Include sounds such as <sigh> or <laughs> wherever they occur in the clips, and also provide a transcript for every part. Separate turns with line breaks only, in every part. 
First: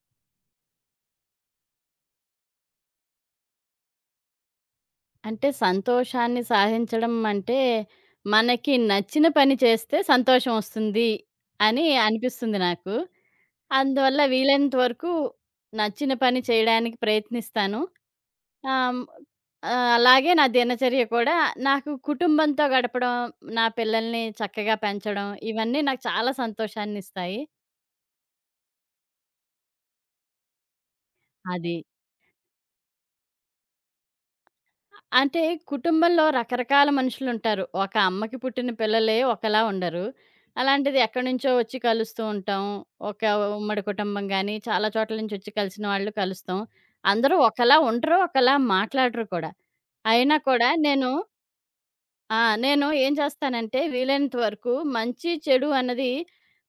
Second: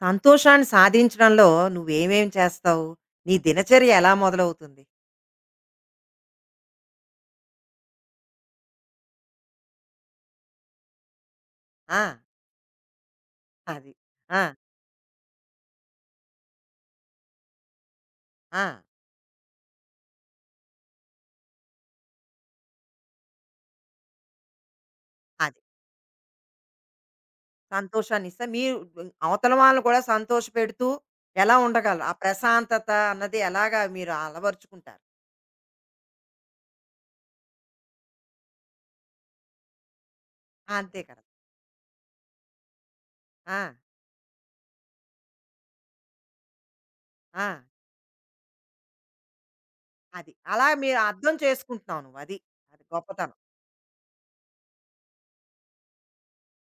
సంతోషాన్ని సాధించడంలో నువ్వేమేం చేస్తావు? నీ దినచర్య ఎలా మొదలవుతుంది?
అంటే సంతోషాన్ని సాధించడం అంటే, మనకి నచ్చిన పని చేస్తే సంతోషం ఒస్తుంది అని
ఆ!
అనిపిస్తుంది నాకు.
అది.
అందువల్ల
ఆ!
వీలైనంత వరకు నచ్చిన పని చేయడానికి ప్రయత్నిస్తాను.
ఆ!
ఆహ్, ఆహ్, అలాగే నా దినచర్య కూడా నాకు కుటుంబంతో గడపడం, నా పిల్లల్ని చక్కగా పెంచడం
అది.
ఇవన్నీ నాకు చాలా సంతోషాన్నిస్తాయి.
సంతోషాన్నిస్తా మీరు అవతల వాళ్ళని కూడా సంతోషపెడుతూ ఎలా
అది.
ఉండగలరు? ఆ ప్రశాంతత అన్నది ఎలాగా మీరు అలవరుచుకుంటారు?
అంటే కుటుంబంలో రకరకాల మనుషులుంటారు. ఒక అమ్మకి పుట్టిన పిల్లలే ఒకలా ఉండరు.
ఆ,
అలాంటిది
అంతే కదా!
ఎక్కడి నుంచో వచ్చి కలుస్తూ ఉంటాం. ఒక
ఆ!
ఉమ్మడి కుటుంబం గాని, చాలా చోట్ల నుంచి వచ్చి కలిసిన వాళ్ళు కలుస్తాం. అందరూ
ఆ!
ఒకలా ఉండరు, ఒకలా మాట్లాడరు కూడా.
అది.
అయినా
అలా
కూడా
మీరు
నేను
అర్థం చేసుకుంటున్నావు నువ్వు. అది.
ఆ!
అది
నేను ఏం
గొప్పతనం.
చేస్తానంటే వీలైనంత వరకు మంచి, చెడు అన్నది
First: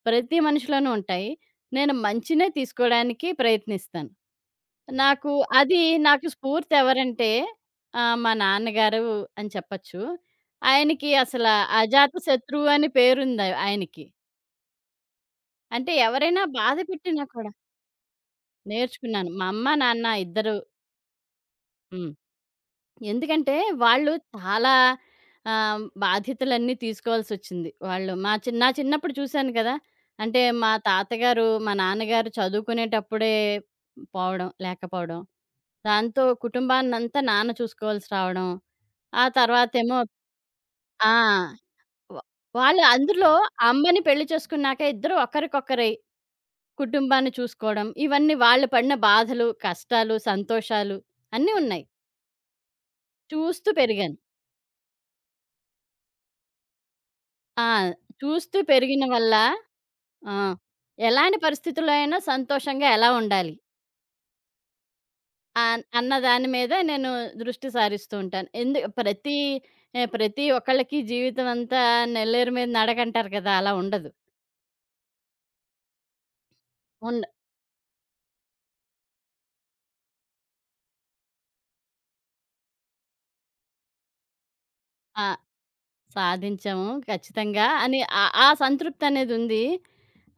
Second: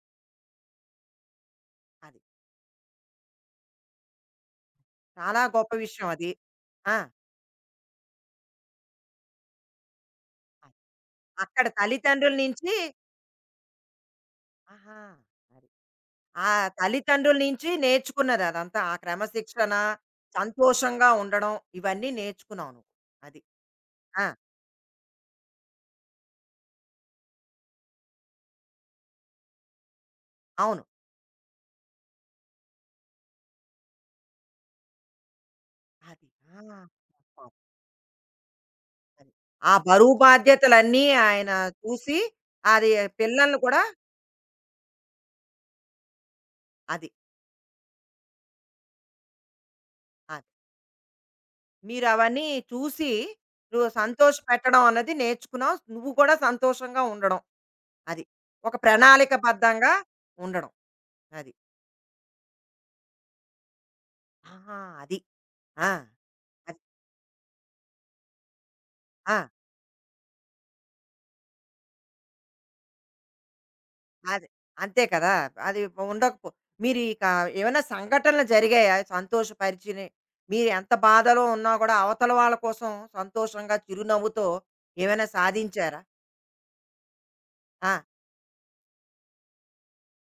ప్రతి మనిషిలోనూ ఉంటాయి. నేను
అది.
మంచినే తీసుకోడానికి ప్రయత్నిస్తాను. నాకు
చాలా గొప్ప
అది
విషయం
నాకు
అది.
స్ఫూర్తి
ఆ!
ఎవరంటే మా నాన్నగారు అని చెప్పచ్చు.
అది.
ఆయనకి అసల
అక్కడ తల్లిదండ్రుల
అజాతశత్రువు
నుంచి
అని పేరుంది ఆయనకి.
ఆహా! అది.
అంటే ఎవరైనా
ఆ
బాధ పెట్టినా
తల్లిదండ్రుల
కూడా
నుంచి నేర్చుకున్నది అదంతా. ఆ
నేర్చుకున్నాను. మా
క్రమశిక్షణ,
అమ్మ, నాన్న ఇద్దరు.
సంతోషంగా ఉండడం ఇవన్నీ
హ్మ్.
నేర్చుకున్నావు నువ్వు. అది.
ఎందుకంటే వాళ్ళు
ఆ!
చాలా బాధ్యతలన్నీ తీసుకోవాల్సొచ్చింది. వాళ్ళు మా చిన్న నా చిన్నప్పుడు చూశాను కదా! అంటే మా
అవును.
తాతగారు, మా నాన్నగారు చదువుకునేటప్పుడే పోవడం, లేకపోవడం. దాంతో
అది. ఆ!
కుటుంబాన్నంతా నాన్న
పాపం
చూసుకోవాల్సి రావడం. ఆ
అది. ఆ
తర్వాతేమో
బరువు బాధ్యతలన్నీ
ఆ!
ఆయన చూసి
వ వాళ్ళు
అది
అందులో
పిల్లల్ని కూడా
అమ్మని పెళ్లి చేసుకున్నాక ఇద్దరు ఒకరికొకరై
అది.
కుటుంబాన్ని చూసుకోవడం, ఇవన్నీ వాళ్ళు పడిన బాధలు, కష్టాలు,
అది.
సంతోషాలు అన్నీ ఉన్నాయి.
మీరవన్నీ చూసి
చూస్తూ
నువ్వు
పెరిగాను.
సంతోషపెట్టడం అన్నది నేర్చుకున్నావు. నువ్వు కూడా సంతోషంగా ఉండడం.
ఆ!
అది.
చూస్తూ
ఒక
పెరిగిన వల్ల
ప్రణాళికబద్ధంగా
ఆ!
ఉండడం.
ఎలాంటి
అది.
పరిస్థితుల్లో అయినా సంతోషంగా ఎలా ఉండాలి?
ఆహా! అది. ఆ!
అన్న దాని మీద
అది.
నేను దృష్టి సారిస్తూ ఉంటాను. ఎందు
ఆ!
ప్రతి ప్రతి ఒక్కళ్ళకి జీవితం అంతా నెల్లేరు మీద నడకంటారు కదా! అలా ఉండదు.
అది. అంతే కదా! అది ఉండకపో మీరు ఇక
ఉండ
ఏమైనా సంఘటనలు జరిగాయా? సంతోషపరిచిని మీరు ఎంత బాధలో ఉన్నా కూడా అవతల వాళ్ళ కోసం సంతోషంగా చిరునవ్వుతో ఏమైనా
ఆ!
సాధించారా?
సాధించాము ఖచ్చితంగా అని
ఆ!
ఆ ఆ సంతృప్తి అనేది ఉంది.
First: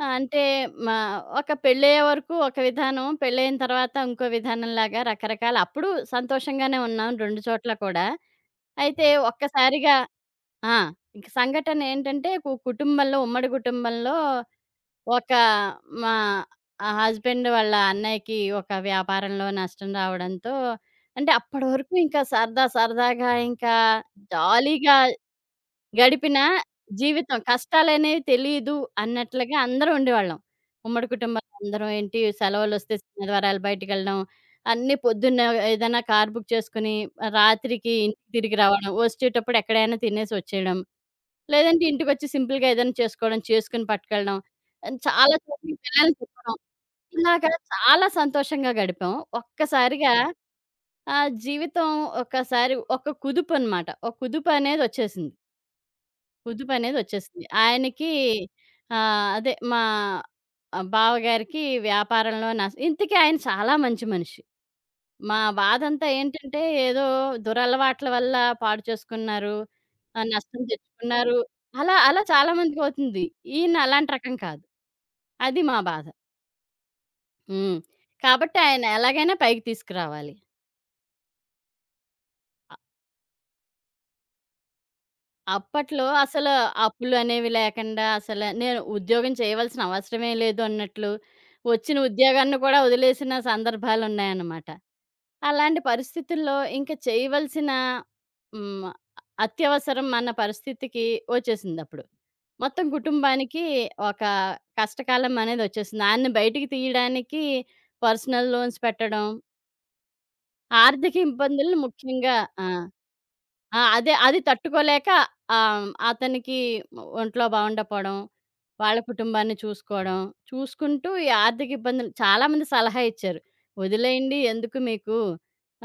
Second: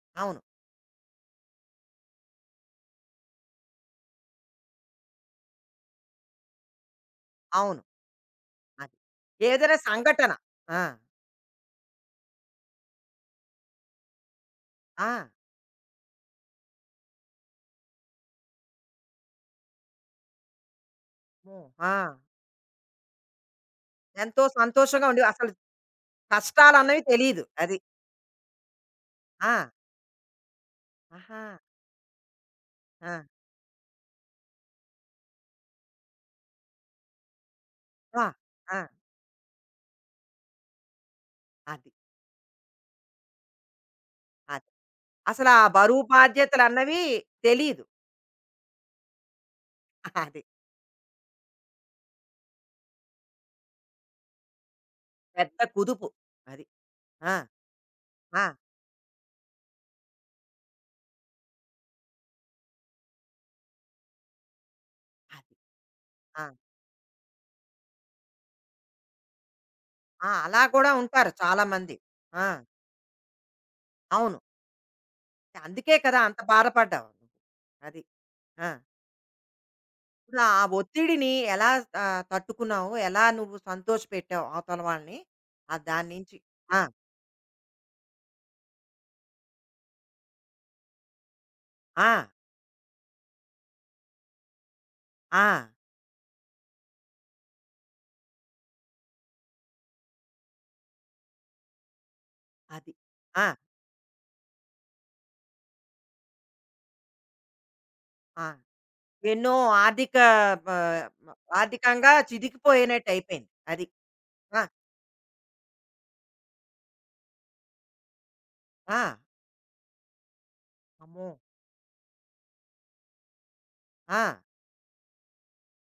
అవును.
అంటే మా ఒక పెళ్ళయ్యే వరకు ఒక విధానం, పెళ్ళయిన తర్వాత ఇంకో విధానంలాగా రకరకాల అప్పుడు సంతోషంగానే ఉన్నాం 2 చోట్ల
అవును.
కూడా.
అది.
అయితే
ఏదైనా
ఒక్కసారిగా
సంఘటన.
ఆ!
ఆ!
ఇంక సంఘటనేంటంటే కుటుంబంలో ఉమ్మడి కుటుంబంలో
ఆ!
ఒక మా హస్బెండ్ వాళ్ళ అన్నయ్యకి ఒక వ్యాపారంలో నష్టం రావడంతో అంటే
అమ్మో!
అప్పడి
ఆ!
వరకు ఇంకా సరదా సరదాగా ఇంకా
ఎంతో
జాలీగా
సంతోషంగా ఉండి అసలు
గడిపిన
కష్టాలన్నవి
జీవితం
తెలీదు. అది.
కష్టాలనేవి తెలీదు
ఆ!
అన్నట్లుగా అందరం ఉండేవాళ్ళం. ఉమ్మడి
ఆహా!
కుటుంబంలో అందరం ఏంటి సెలవులొస్తే
ఆ!
శనివారాలు బయటికెళ్ళడం, అన్నీ పొద్దున్న ఏదైనా కార్ బుక్ చేసుకొని రాత్రికి
ఆ!
ఇంటికి తిరిగి
ఆ!
రావడం, వచ్చేటప్పుడు ఎక్కడైనా తినేసి వచ్చేయడం. లేదంటే
అది.
ఇంటికొచ్చి సింపుల్‌గా ఏదైనా చేసుకోవడం, చేసుకొని పట్టుకెళ్ళడం.
అది.
అండ్ చాలా
అసలా
చోట్లకి
బరువు
పిల్లల్ని తిప్పడం.
బాధ్యతలన్నవి
ఇలాగా
తెలీదు.
చాలా సంతోషంగా గడిపాం. ఒక్కసారిగా
అది.
జీవితం ఒక్కసారి ఒక కుదుపనమాట. ఒక కుదుపనేదొచ్చేసింది.
పెద్ద కుదుపు. అది. ఆ!
కుదుపనేదొచ్చేసింది. ఆయనకి
ఆ!
అదే మా బావగారికి వ్యాపారంలో నష్ ఇంతకీ ఆయన చాలా మంచి మనిషి. మా
అది.
బాధంతా
ఆ!
ఏంటంటే, ఏదో దురలవాట్ల వల్ల పాడు చేసుకున్నారు.
ఆ!
నష్టం
అలా కూడా ఉంటారు
తెచ్చుకున్నారు.
చాలామంది.
అలా
ఆ!
చాలామందికవుతుంది. ఈయన అలాంటి రకం
అవును.
కాదు. అది మా
అందుకే
బాధ.
కదా! అంత బాధపడ్డావు. నువ్వు.
హ్మ్.
అది.
కాబట్టి
ఆ!
ఆయన ఎలాగైనా పైకి తీసుకురావాలి.
ఇప్పుడు ఆ ఒత్తిడిని ఎలా
అ
తట్టుకున్నావు? ఎలా నువ్వు సంతోషపెట్టావు అవతల వాళ్ళని?
అప్పట్లో
దాని నుంచి?
అసలు
ఆ!
అప్పులనేవి లేకుండా అసలు నేను ఉద్యోగం చేయవలసిన అవసరమే లేదు అన్నట్లు, వచ్చిన
ఆ!
ఉద్యోగాన్ని కూడా వదిలేసిన సందర్భాలున్నాయన్నమాట.
ఆ!
అలాంటి పరిస్థితుల్లో ఇంక చేయవలసిన హ్మ్. అత్యవసరం అన్న పరిస్థితికి వచ్చేసిందప్పుడు. మొత్తం
అది. ఆ!
కుటుంబానికి ఒక కష్టకాలం అనేదొచ్చేసింది. ఆయన్ని బయటికి తీయడానికి
ఆ!
పర్సనల్ లోన్స్ పెట్టడం,
ఎన్నో ఆర్థిక బ
ఆర్థిక
మ
ఇబ్బందుల్ని
ఆర్థికంగా
ముఖ్యంగా ఆ!
చితికిపోయినట్టయిపోయింది.
ఆ!
అది.
అదే అది
ఆ!
తట్టుకోలేక అతనికి ఒంట్లో బాగుండకపోవడం, వాళ్ళ
ఆ!
కుటుంబాన్ని చూసుకోవడం, చూసుకుంటూ
అమ్మో!
ఈ ఆర్థిక ఇబ్బందులు చాలామంది సలహా ఇచ్చారు.
ఆ!
"వదిలేయండి ఎందుకు మీకు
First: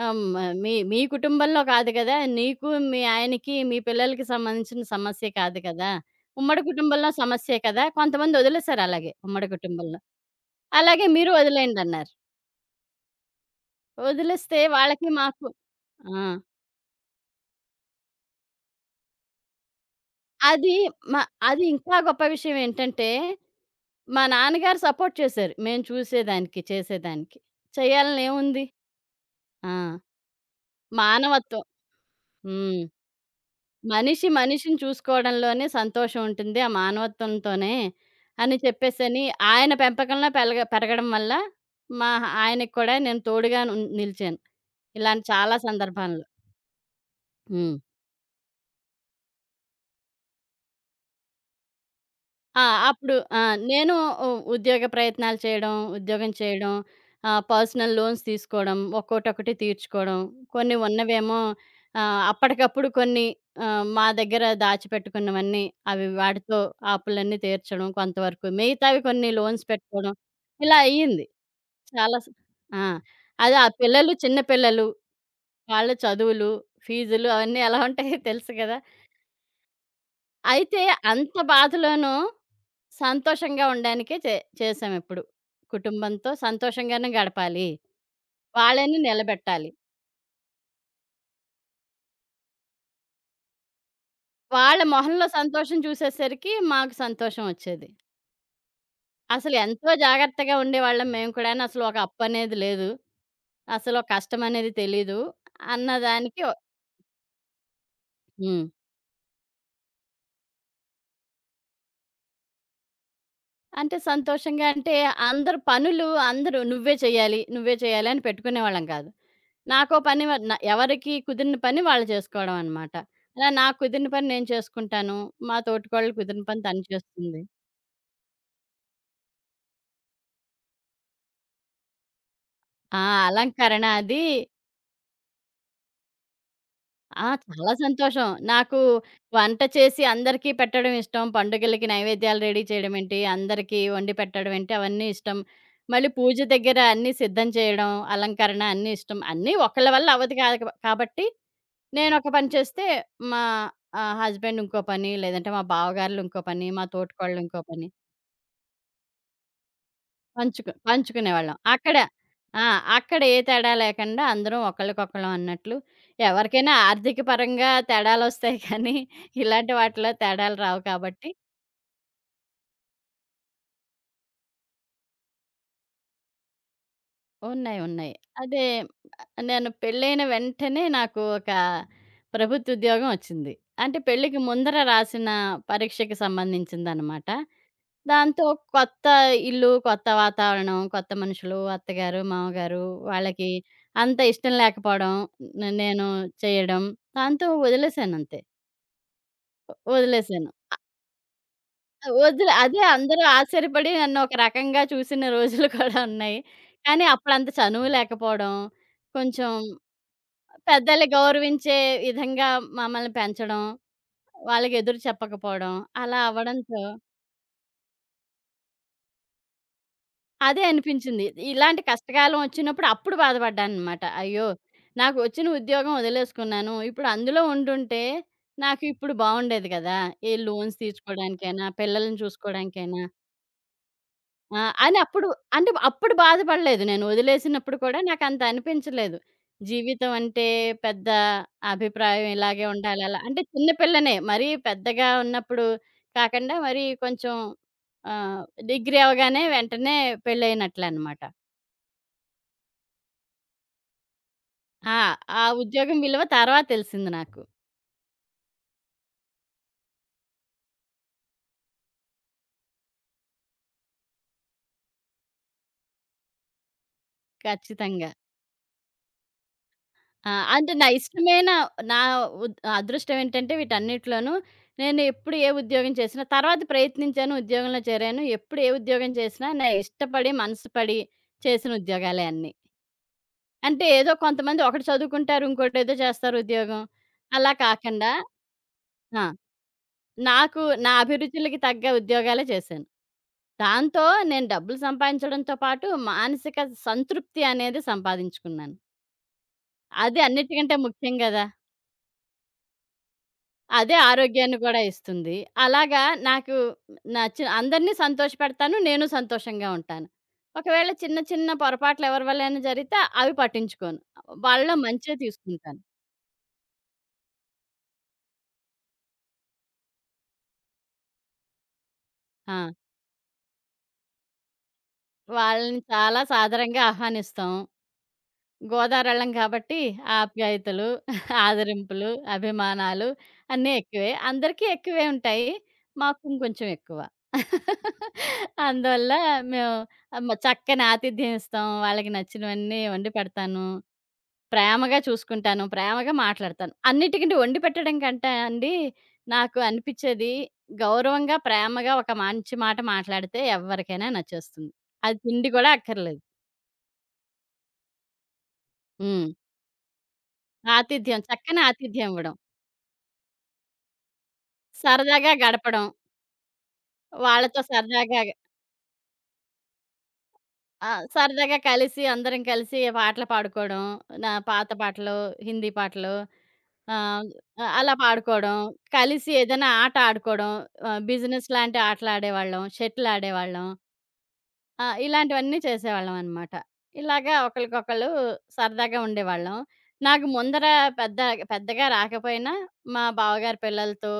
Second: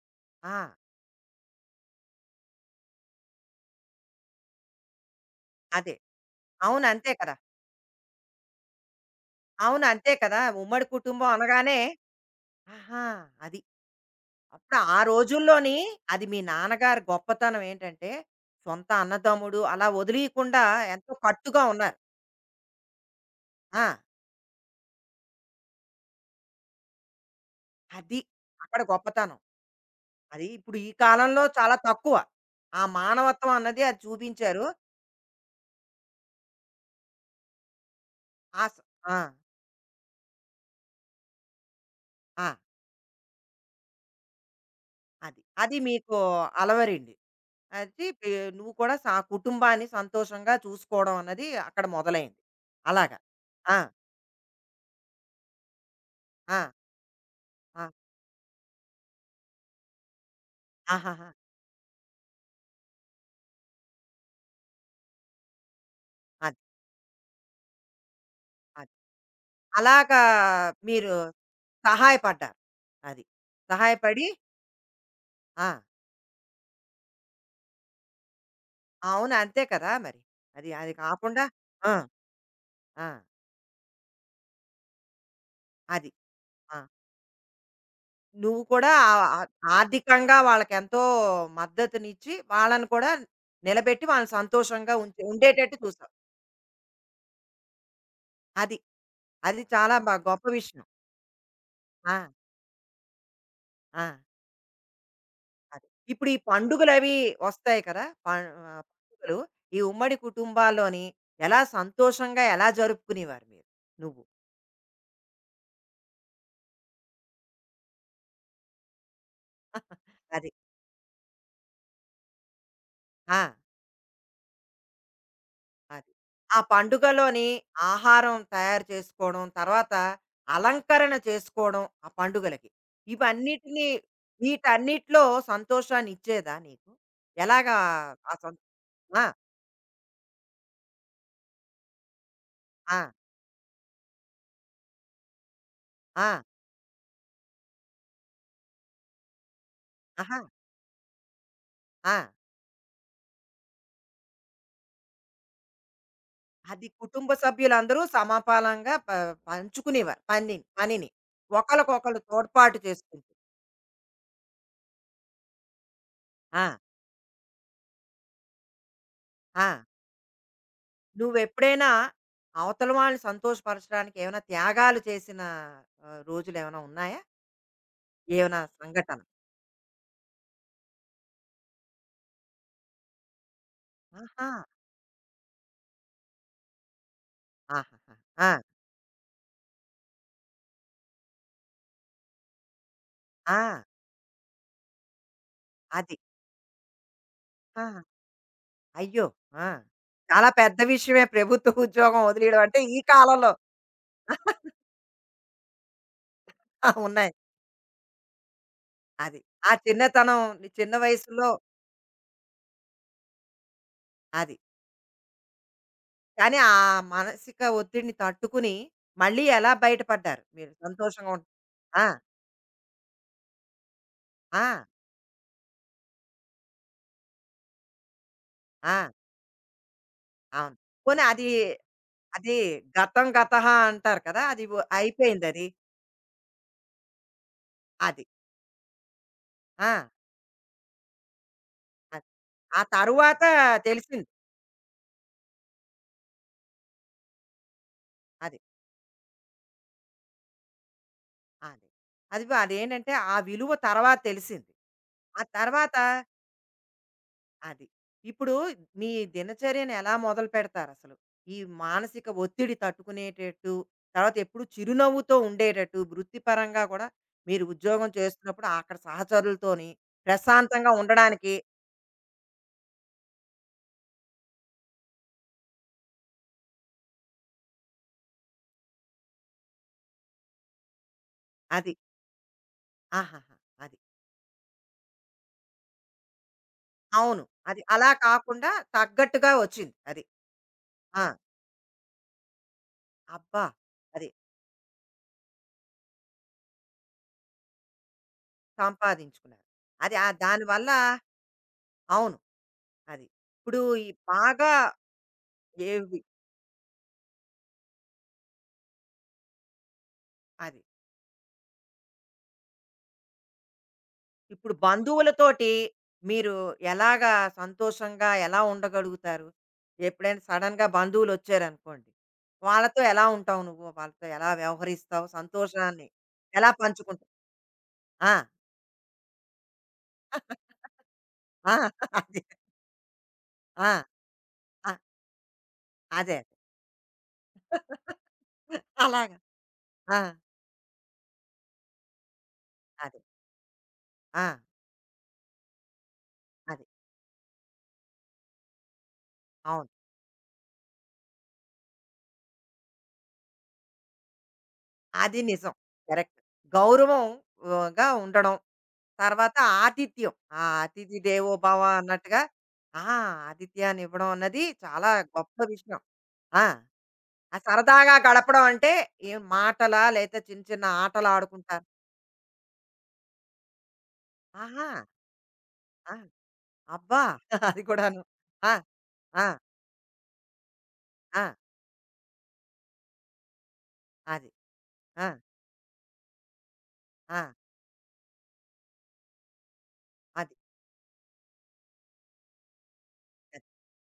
ఆహ్, మ
ఆ!
మీ మీ కుటుంబంలో కాదు కదా! నీకు, మీ ఆయనకి, మీ పిల్లలకి సంబంధించిన సమస్య కాదు కదా!
అదే.
ఉమ్మడి
అవును.
కుటుంబంలో
అంతే కదా!
సమస్యే కదా!" కొంతమంది వదిలేసారు అలాగే ఉమ్మడి
అవును.
కుటుంబంలో.
అంతే కదా! ఉమ్మడి
అలాగే
కుటుంబం
మీరు
అనగానే
వదిలేయండన్నారు.
ఆహా! అది.
వదిలేస్తే
అప్పుడు ఆ
వాళ్ళకి మాకు
రోజుల్లోని
ఆ!
అది మీ నాన్నగారి గొప్పతనం ఏంటంటే, సొంత అన్నదమ్ముడు అలా వదిలీయకుండా
అది
ఎంతో
మ
కట్టుగా
అది ఇంకా
ఉన్నారు.
గొప్ప విషయం ఏంటంటే,
ఆ!
మా నాన్నగారు సపోర్ట్ చేశారు. మేము చూసేదానికి, చేసేదానికి.
అది.
చేయాలనేముంది?
అక్కడ గొప్పతనం.
ఆ!
అది ఇప్పుడు ఈ కాలంలో
మానవత్వం.
చాలా తక్కువ. ఆ
హ్మ్.
మానవత్వం అన్నది అది
మనిషి
చూపించారు.
మనిషిని చూసుకోవడంలోనే సంతోషం ఉంటుంది. ఆ మానవత్వంతోనే అని
ఆ స్ ఆ!
చెప్పేసని ఆయన పెంపకంలో పెరగడం వల్ల మా
ఆ!
ఆయనకి కూడా నేను తోడుగా నిలిచాను. ఇలాంటి
అది.
చాలా
అది మీకు
సందర్భాల్లో.
అలవరింది.
హ్మ్.
అది పి నువ్వు కూడా స కుటుంబాన్ని సంతోషంగా చూసుకోవడం అన్నది అక్కడ మొదలైంది.
ఆ! అప్పుడు
అలాగా.
ఆ!
ఆ!
నేను ఉ ఉద్యోగ ప్రయత్నాలు చేయడం, ఉద్యోగం
ఆ!
చేయడం,
ఆ!
పర్సనల్ లోన్స్ తీసుకోవడం, ఒక్కోటొక్కటి తీర్చుకోవడం. కొన్ని
ఆహాహా!
ఉన్నవేమో అప్పటికప్పుడు కొన్ని మా దగ్గర దాచిపెట్టుకున్నవన్నీ అవి
అది.
వాటితో అప్పులన్నీ తీర్చడం కొంతవరకు.
అది.
మిగతావి కొన్ని లోన్స్ పెట్టుకోవడం.
అలాగా
ఇలా
మీరు
అయ్యింది. చాలా స్
సహాయపడ్డారు.
ఆ!
అది.
అదే ఆ పిల్లలు
సహాయపడి
చిన్న పిల్లలు,
ఆ!
వాళ్ళ చదువులు, ఫీజులు అవన్నీ ఎలా ఉంటాయో తెలుసు కదా!
అవును. అంతే కదా! మరి. అది
అయితే
అది
అంత
కాకుండా ఆ!
బాధలోనూ
ఆ!
సంతోషంగా ఉండడానికే చేశామిప్పుడు.
అది.
కుటుంబంతో
ఆ!
సంతోషంగానే గడపాలి.
నువ్వు కూడా
వాళ్ళని
ఆహ్, ఆహ్,
నిలబెట్టాలి.
ఆర్థికంగా వాళ్ళకెంతో మద్దతునిచ్చి, వాళ్ళని కూడా నిలబెట్టి వాళ్ళని
వాళ్ళ
సంతోషంగా ఉంచే
మొహంలో
ఉండేటట్టు
సంతోషం
చూసావు.
చూసేసరికి మాకు సంతోషం వచ్చేది.
అది.
అసలు
అది
ఎంతో
చాలా బా గొప్ప
జాగ్రత్తగా
విషయం.
ఉండేవాళ్ళం మేము కూడాను. అసలు ఒక
ఆ!
అప్పనేది లేదు. అసలు
ఆ!
ఒక కష్టమనేది తెలీదు
అది. ఇప్పుడు ఈ
అన్నదానికి
పండుగలవి వస్తాయి కదా! పం
హ్మ్.
పండుగలు ఈ ఉమ్మడి కుటుంబాల్లోని ఎలా సంతోషంగా ఎలా జరుపుకునేవారు మీరు?
అంటే
నువ్వు.
సంతోషంగా అంటే అందరు పనులు అందరూ నువ్వే చేయాలి, నువ్వే చేయాలి అని పెట్టుకునేవాళ్ళం కాదు. నాకో పని వ
అది.
న ఎవరికి కుదిరిన పని వాళ్ళు చేసుకోవడం అనమాట.
ఆ!
అలా నాకు కుదిరిన పని నేను చేసుకుంటాను. మా
అది.
తోటికోడలు కుదిరిన
ఆ
పని తను చేస్తుంది.
పండుగలోని ఆహారం తయారు చేసుకోవడం, తర్వాత అలంకరణ చేసుకోవడం ఆ పండుగలకి.
ఆ! అలంకరణ
ఇవన్నిటిని
అది
వీటన్నిటిలో సంతోషాన్నిచ్చేదా నీకు?
ఆ! చాలా
ఎలాగా
సంతోషం.
ఆ సం
నాకు
ఆ!
వంట చేసి అందరికీ పెట్టడం ఇష్టం. పండుగలకి నైవేద్యాలు రెడీ
ఆ!
చేయడమేంటి, అందరికీ వండి పెట్టడం ఏంటి అవన్నీ ఇష్టం. మళ్ళీ
ఆ!
పూజ దగ్గర అన్నీ సిద్ధం చేయడం, అలంకరణ అన్నీ ఇష్టం. అన్నీ ఒకళ్ళ వల్ల అవ్వదు
ఆహా!
కాదు కాబట్టి
ఆ!
నేనొక పని చేస్తే మా హస్బెండ్ ఇంకో పని, లేదంటే మా బావగారులు ఇంకో పని, మా
అది కుటుంబ
తోటికోడలు ఇంకో పని.
సభ్యులందరూ సమపాలంగా ప పంచుకునేవారు పని పనిని.
పంచుకునేవాళ్ళం. అక్కడ
ఒకళ్ళకొకళ్ళు
ఆ!
తోడ్పాటు
అక్కడ
చేసుకుంటూ.
ఏ తేడా లేకుండా అందరం ఒకళ్ళకొకళ్ళం అన్నట్లు.
ఆ!
ఎవరికైనా ఆర్థిక పరంగా తేడాలొస్తాయి కానీ,
ఆ!
ఇలాంటి వాటిలో తేడాలు రావు కాబట్టి
నువ్వెప్పుడైనా అవతల వాళ్ళని సంతోషపరచడానికి ఏమైనా త్యాగాలు చేసిన రోజులేమైనా ఉన్నాయా?
ఉన్నాయి. ఉన్నాయి.
ఏమైనా
అదే
సంఘటన?
నేను పెళ్ళైన వెంటనే నాకు ఒక ప్రభుత్వ ఉద్యోగం వచ్చింది. అంటే పెళ్ళికి
ఆహా!
ముందర రాసిన పరీక్షకి సంబంధించిందనమాట.
ఆహాహా!
దాంతో
ఆ!
కొత్త ఇల్లు, కొత్త వాతావరణం, కొత్త మనుషులు, అత్తగారు, మామగారు వాళ్ళకి
ఆ!
అంత ఇష్టం లేకపోవడం. నేను
అది.
చేయడం. దాంతో
ఆ!
వదిలేసానంతే.
అయ్యో! ఆ! చాలా
వదిలేసాను.
పెద్ద విషయమే ప్రభుత్వ ఉద్యోగం వదిలేయడం అంటే
అదే
ఈ
అందరూ
కాలంలో
ఆశ్చర్యపడి నన్ను ఒక
<laughs>
రకంగా చూసిన రోజులు కూడా ఉన్నాయి. కానీ
ఉన్నాయి.
అప్పుడంత చనువు లేకపోవడం,
అది.
కొంచెం
ఆ చిన్నతనం చిన్న
పెద్దల్ని
వయసులో
గౌరవించే విధంగా మమ్మల్ని పెంచడం,
అది.
వాళ్ళకి ఎదురు చెప్పకపోవడం అలా
కానీ ఆ
అవ్వడంతో
మానసిక ఒత్తిడిని తట్టుకుని మళ్ళీ ఎలా బయటపడ్డారు
అదే
మీరు
అనిపించింది.
సంతోషంగా ఉం
ఇలాంటి
ఆ!
కష్టకాలం వచ్చినప్పుడు అప్పుడు బాధపడ్డాననమాట. అయ్యో!
ఆ!
నాకు వచ్చిన ఉద్యోగం వదిలేసుకున్నాను. ఇప్పుడు అందులో ఉండుంటే నాకు
ఆ!
ఇప్పుడు బావుండేది కదా! ఏ
అవును.
లోన్స్
పోనీ అది
తీసుకోవడానికైనా, పిల్లల్ని
అది
చూసుకోవడానికైనా
గతం గతః అంటారు కదా! అది వ
అని అప్పుడు
అయిపోయిందది. అది.
అంటే అప్పుడు బాధపడలేదు. నేను వదిలేసినప్పుడు కూడా
అది
నాకంత అనిపించలేదు.
ఆ!
జీవితం అంటే పెద్ద
అది.
అభిప్రాయం ఇలాగే
ఆ
ఉండాలి అలా అంటే
తరువాత
చిన్న పిల్లనే
తెలిసింది.
మరీ పెద్దగా ఉన్నప్పుడు కాకుండా మరి కొంచెం ఆహ్,
అది.
డిగ్రీ అవ్వగానే వెంటనే పెళ్ళైనట్లనమాట.
అది. అది అదేంటంటే ఆ విలువ తర్వాత తెలిసింది.
ఆ!
ఆ
ఆ
తర్వాత
ఉద్యోగం విలువ తర్వాత తెలిసింది నాకు.
అది. ఇప్పుడు మీ దినచర్యను ఎలా మొదలు పెడతారసలు? ఈ మానసిక ఒత్తిడి తట్టుకునేటట్టు, తర్వాత ఎప్పుడు చిరునవ్వుతో ఉండేటట్టు, వృత్తిపరంగా కూడా మీరు ఉద్యోగం
ఖచ్చితంగా.
చేస్తున్నప్పుడు అక్కడ సహచరులతోని
ఆ! అంటే నా
ప్రశాంతంగా
ఇష్టమైన
ఉండడానికి
నా అదృష్టం ఏంటంటే వీటన్నిటిలోనూ నేను ఎప్పుడు ఏ ఉద్యోగం చేసినా తర్వాత ప్రయత్నించాను, ఉద్యోగంలో చేరాను. ఎప్పుడు ఏ ఉద్యోగం చేసినా నా ఇష్టపడి, మనసు పడి చేసిన
అది.
ఉద్యోగాలే అన్నీ.
ఆహాహా!
అంటే
అది.
ఏదో కొంతమంది ఒకటి చదువుకుంటారు, ఇంకోటేదో చేస్తారు ఉద్యోగం.
అవును.
అలా
అది అలా
కాకుండా
కాకుండా
ఆ!
తగ్గట్టుగా వచ్చింది. అది.
నాకు నా
ఆ!
అభిరుచులకి తగ్గ ఉద్యోగాలే చేశాను.
అబ్బా!
దాంతో
అది
నేను డబ్బులు సంపాదించడంతో పాటు మానసిక సంతృప్తి అనేది సంపాదించుకున్నాను.
సంపాదించుకున్నారు. అది
అది
ఆ
అన్నిటికంటే
దానివల్ల
ముఖ్యం గదా!
అవును. అది. ఇప్పుడు
అదే
ఈ
ఆరోగ్యాన్ని
బాగా
గూడా ఇస్తుంది. అలాగా
ఏవి
నాకు నచ్చిన అందరిని సంతోషపెడతాను. నేను సంతోషంగా ఉంటాను.
అది.
ఒకవేళ చిన్న చిన్న పొరపాట్లు ఎవరి వల్లైనా జరిగితే అవి పట్టించుకోను.
ఇప్పుడు
వాళ్ళలో మంచే
బంధువులతోటి
తీసుకుంటాను.
మీరు ఎలాగా సంతోషంగా ఎలా ఉండగలుగుతారు? ఎప్పుడైనా సడెన్‌గా బంధువులు వచ్చారనుకోండి.
ఆ!
వాళ్ళతో ఎలా ఉంటావు నువ్వు? వాళ్ళతో ఎలా వ్యవహరిస్తావు?
వాళ్ళని
సంతోషాన్ని
చాలా
ఎలా
సాదరంగా
పంచుకుంటావు?
ఆహ్వానిస్తాం.
ఆ!
గోదారోళ్ళం కాబట్టి ఆప్యాయతలు, <laughs>
ఆ!
ఆదరింపులు,
<laughs> అది.
అభిమానాలు అన్నీ
ఆ!
ఎక్కువే. అందరికీ
ఆ!
ఎక్కువే ఉంటాయి. మాకు
అదే.
ఇంకొంచెం ఎక్కువ. <laughs>
అదే
అందువల్ల
అలాగా.
మేము
ఆ!
ఆహ్, మ చక్కని ఆతిథ్యం ఇస్తాం. వాళ్ళకి నచ్చినవన్నీ వండి
అదే.
పెడతాను.
ఆ!
ప్రేమగా చూసుకుంటాను. ప్రేమగా మాట్లాడతాను.
అది.
అన్నిటికంటే వండి పెట్టడం కంటే అండి నాకు
అవును.
అనిపిచ్చేది గౌరవంగా, ప్రేమగా ఒక మంచి మాట మాట్లాడితే ఎవ్వరికైనా నచ్చేస్తుంది. అది
అది
తిండి కూడా
నిజం.
అక్కర్లేదు.
కరెక్ట్. గౌరవం వుగా ఉండడం.
హ్మ్.
తర్వాత ఆతిథ్యం. ఆ అతిథి
ఆతిథ్యం
దేవో
చక్కని
భవ
ఆతిథ్యం ఇవ్వడం.
అన్నట్టుగా ఆ! ఆతిథ్యాన్ని ఇవ్వడం అన్నది చాలా
సరదాగా
గొప్ప
గడపడం.
విషయం. ఆ! ఆ
వాళ్ళతో
సరదాగా
సరదాగా
గడపడం అంటే ఏం మాటలా? లేతే చిన్న చిన్న
ఆ!
ఆటలు
సరదాగా
ఆడుకుంటారు.
కలిసి అందరం కలిసి పాటలు పాడుకోవడం. నా పాత
ఆహా!
పాటలు, హిందీ
ఆ!
పాటలు
అబ్బా!
ఆహ్,
<laughs> అది
అలా
కూడాను.
పాడుకోవడం.
ఆ!
కలిసి
ఆ!
ఏదైనా ఆట ఆడుకోవడం.
ఆ!
బిజినెస్ లాంటి ఆటలు ఆడేవాళ్ళం. షటిల్ ఆడేవాళ్ళం.
అది.
ఆ!
ఆ!
ఇలాంటివన్నీ చేసేవాళ్ళం అనమాట. ఇలాగా
ఆ!
ఒకళ్ళకొకళ్ళు సరదాగా ఉండేవాళ్ళం. నాకు
అది.
ముందర పెద్ద పెద్దగా రాకపోయినా మా బావగారి
అది.
పిల్లలతో,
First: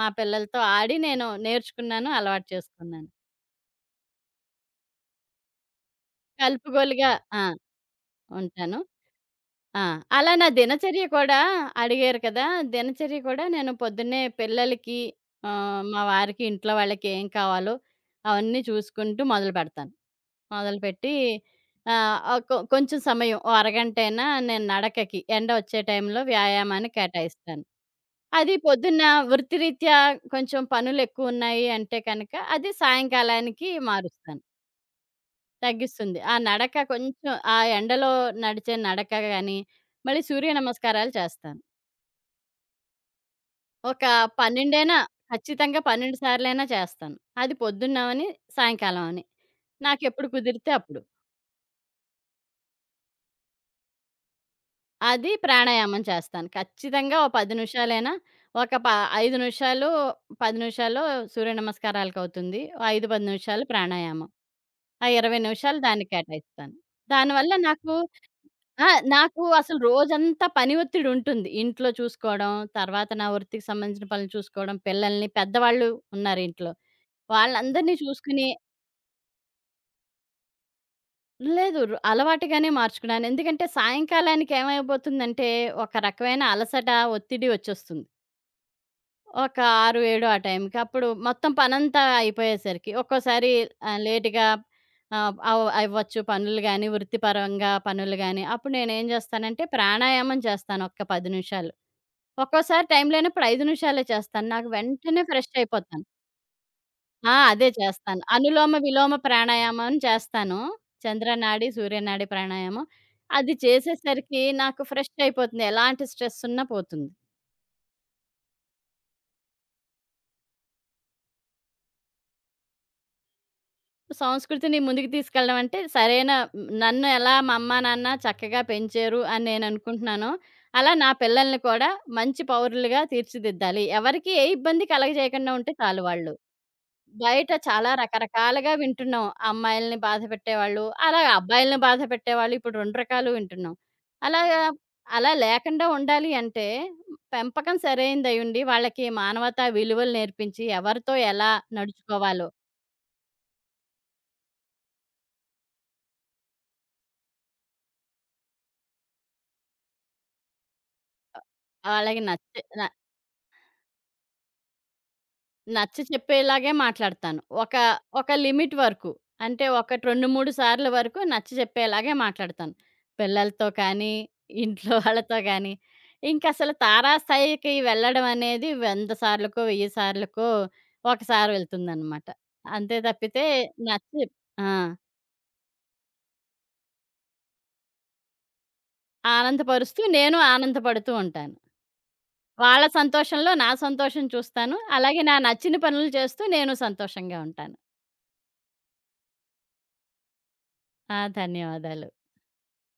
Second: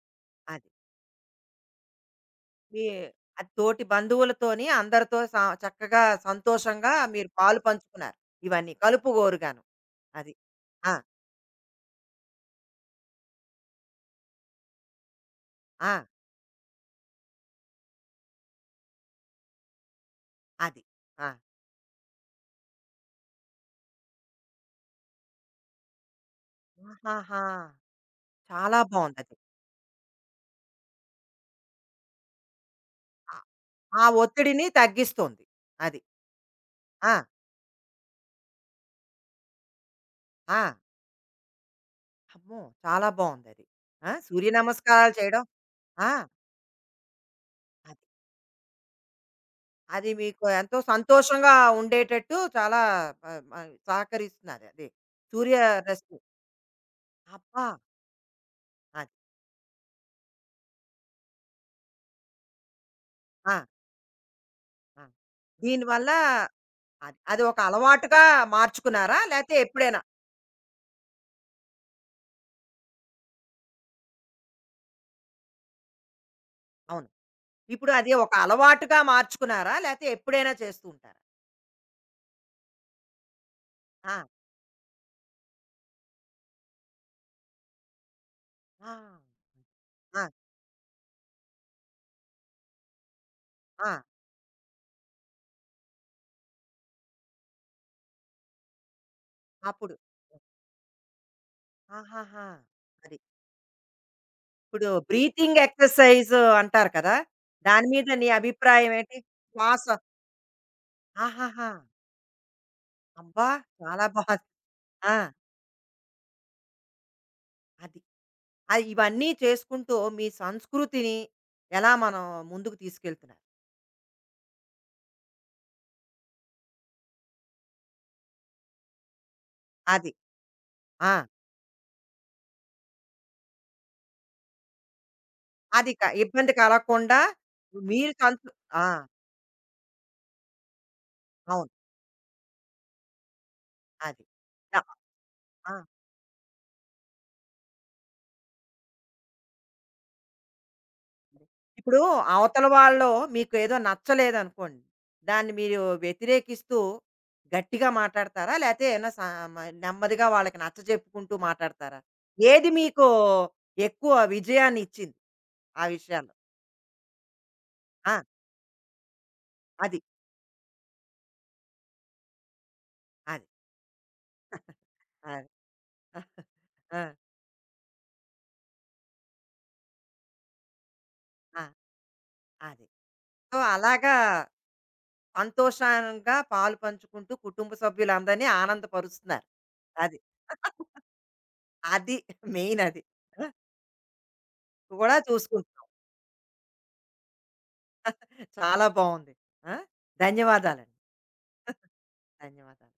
మా పిల్లలతో
అది.
ఆడి నేను నేర్చుకున్నాను. అలవాటు
మీ
చేసుకున్నాను.
అది తోటి బంధువులతోని అందరితో స చక్కగా సంతోషంగా
కలుపుగోలుగా
మీరు
ఆ!
పాలు పంచుకున్నారు. ఇవన్నీ
ఉంటాను.
కలుపుగోరుగాను.
ఆ!
అది.
అలా నా
ఆ!
దినచర్య కూడా అడిగారు కదా! దినచర్య కూడా నేను పొద్దున్నే పిల్లలకి
ఆ!
మా వారికి, ఇంట్లో వాళ్ళకి ఏం కావాలో అవన్నీ చూసుకుంటూ మొదలుపెడతాను.
అది.
మొదలుపెట్టి
ఆ!
ఆహ్, ఆహ్, కొ కొంచెం సమయం ఓ అరగంటైనా నేను నడకకి ఎండ వచ్చే టైంలో వ్యాయామానికి
ఆహాహా!
కేటాయిస్తాను. అది
చాలా
పొద్దున్న
బావుందది.
వృత్తిరీత్యా కొంచెం పనులెక్కువున్నాయి అంటే కనుక అది
ఆ
సాయంకాలానికి
ఆ
మారుస్తాను.
ఒత్తిడిని తగ్గిస్తుంది. అది.
తగ్గిస్తుంది. ఆ నడక
ఆ!
కొంచెం ఆ ఎండలో నడిచే నడక గాని, మళ్ళీ సూర్య
ఆ!
నమస్కారాలు చేస్తాను.
అమ్మో! చాలా బావుందది.
ఒక
ఆ! సూర్య
12
నమస్కారాలు చేయడం
ఖచ్చితంగా
ఆ!
12 సార్లైనా చేస్తాను. అది పొద్దున్న
అది.
అవని, సాయంకాలం అవని.
అది
నాకెప్పుడు
మీకు
కుదిరితే
ఎంతో
అప్పుడు.
సంతోషంగా ఉండేటట్టు చాలా ఆహ్, ఆహ్, సహకరిస్తున్నారు అది.
అది
సూర్య
ప్రాణాయామం
రశ్మి.
చేస్తాను. ఖచ్చితంగా ఓ 10
అబ్బా!
నిమిషాలైనా, ఒక ప
అది.
5 నిమిషాలు, 10 నిమిషాలు సూర్య నమస్కారాలకవుతుంది. ఓ 5, 10
ఆ!
నిమిషాలు ప్రాణాయామం.
ఆ!
ఆ 20 నిమిషాలు
దీనివల్ల
దానికి కేటాయిస్తాను.
అది. అది
దానివల్ల
ఒక
నాకు
అలవాటుగా
ఆ!
మార్చుకున్నారా?
నాకు
లేతే
అసలు
ఎప్పుడైనా
రోజంతా పని ఒత్తిడి ఉంటుంది. ఇంట్లో చూసుకోవడం, తర్వాత నా వృత్తికి సంబంధించిన పనులు చూసుకోవడం, పిల్లల్ని పెద్దవాళ్ళు ఉన్నారు ఇంట్లో.
అవును. ఇప్పుడు
వాళ్ళందరినీ
అది ఒక
చూసుకుని
అలవాటుగా మార్చుకున్నారా? లేతే ఎప్పుడైనా చేస్తూ ఉంటారా?
లేదు ర్ అలవాటుగానే మార్చుకున్నాను. ఎందుకంటే
ఆ!
సాయంకాలానికి ఏమైపోతుందంటే ఒక రకమైన అలసట, ఒత్తిడి వచ్చేస్తుంది.
ఆ!
ఒక 6,
ఆ!
7 ఆ టైంకి. అప్పుడు మొత్తం పనంతా అయిపోయేసరికి ఒక్కోసారి
ఆ!
లేట్‌గా ఆహ్, అవ్ అవ్వచ్చు పనులు గాని, వృత్తిపరంగా పనులు గాని. అప్పుడు నేనేం చేస్తానంటే
అప్పుడు.
ప్రాణాయామం చేస్తాను ఒక్క 10 నిమిషాలు.
ఆహాహా!
ఒక్కోసారి టైం
అది.
లేనప్పుడు 5 నిమిషాలే చేస్తాను. నాకు
ఇప్పుడు
వెంటనే ఫ్రెష్
బ్రీతింగ్
అయిపోతాను.
ఎక్సర్‌సైజ్ అంటారు కదా!
ఆ! అదే
దాని మీద
చేస్తాను.
నీ
అనులోమ,
అభిప్రాయం
విలోమ
ఏంటి? శ్వాస
ప్రాణాయామం చేస్తాను. చంద్రనాడి,
ఆహాహా!
సూర్యనాడి ప్రాణాయామం.
అబ్బా!
అది
చాలా బాగా
చేసేసరికి నాకు ఫ్రెష్
ఆ!
అయిపోతుంది. ఎలాంటి స్ట్రెస్ ఉన్నా పోతుంది.
అది. అది ఇవన్నీ చేసుకుంటూ మీ సంస్కృతిని ఎలా మనం ముందుకు తీసుకెళ్తున్నారు?
సంస్కృతిని ముందుకు తీసుకెళ్ళడం అంటే సరైన హ్మ్, నన్ను ఎలా మా అమ్మా, నాన్న చక్కగా పెంచారు అని
అది.
నేననుకుంటున్నానో, అలా నా
ఆ!
పిల్లల్ని కూడా మంచి పౌరులుగా తీర్చిదిద్దాలి. ఎవరికీ ఏ ఇబ్బంది కలగజేయకుండా ఉంటే
అది
చాలు
క
వాళ్ళు.
ఇబ్బంది కలగకుండా
బయట చాలా
మీరు సంతృ
రకరకాలుగా
ఆ!
వింటున్నాం. అమ్మాయిల్ని బాధపెట్టేవాళ్ళు, అలా
అవును.
అబ్బాయిల్ని బాధపెట్టేవాళ్ళు. ఇప్పుడు 2 రకాలు వింటున్నాం.
అది.
అలాగా
ద
అలా
ఆ!
లేకుండా ఉండాలి అంటే పెంపకం సరైనదయుండి, వాళ్ళకి మానవతా విలువలు నేర్పించి, ఎవరితో
అది.
ఎలా
ఇప్పుడు
నడుచుకోవాలో,
అవతల వాళ్ళలో మీకు ఏదో నచ్చలేదనుకోండి. దాన్ని మీరు వ్యతిరేకిస్తూ గట్టిగా మాట్లాడతారా? లేతే ఏమైనా సా మ నెమ్మదిగా వాళ్ళకి నచ్చజెప్పుకుంటూ మాట్లాడతారా?
వాళ్ళకి నచ్చే
ఏది
న
మీకు ఎక్కువ విజయాన్నిచ్చింది ఆ
నచ్చ
విషయాల్లో?
చెప్పేలాగే మాట్లాడతాను.
ఆ!
ఒక లిమిట్ వరకు. అంటే
అది.
ఒకటి 2, 3 సార్ల వరకు నచ్చ చెప్పేలాగే మాట్లాడతాను.
అది.
పిల్లలతో కానీ, ఇంట్లో వాళ్ళతో
అది.
గానీ,
ఆ!
ఇంకసలు తారాస్థాయికి వెళ్ళడం అనేది 100 సార్లకో, 1000 సార్లకో ఒకసారి
ఆ!
వెళ్తుందనమాట.
అది.
అంతే తప్పితే
సో, అలాగా
నచ్చి ఆ!
సంతోషంగా పాలు పంచుకుంటూ కుటుంబ సభ్యులందరినీ ఆనందపరుస్తున్నారు.
ఆనందపరుస్తూ
అది.
నేను ఆనందపడుతూ ఉంటాను.
అది
వాళ్ళ
మెయినది. ఆ!
సంతోషంలో నా సంతోషం చూస్తాను.
కూడా
అలాగే నా నచ్చిన
చూసుకుంటున్నారు.
పనులు చేస్తూ నేను సంతోషంగా ఉంటాను.
చాలా బాగుంది. ఆ! ధన్యవాదాలండి.
ఆ! ధన్యవాదాలు.
ధన్యవాదాలు.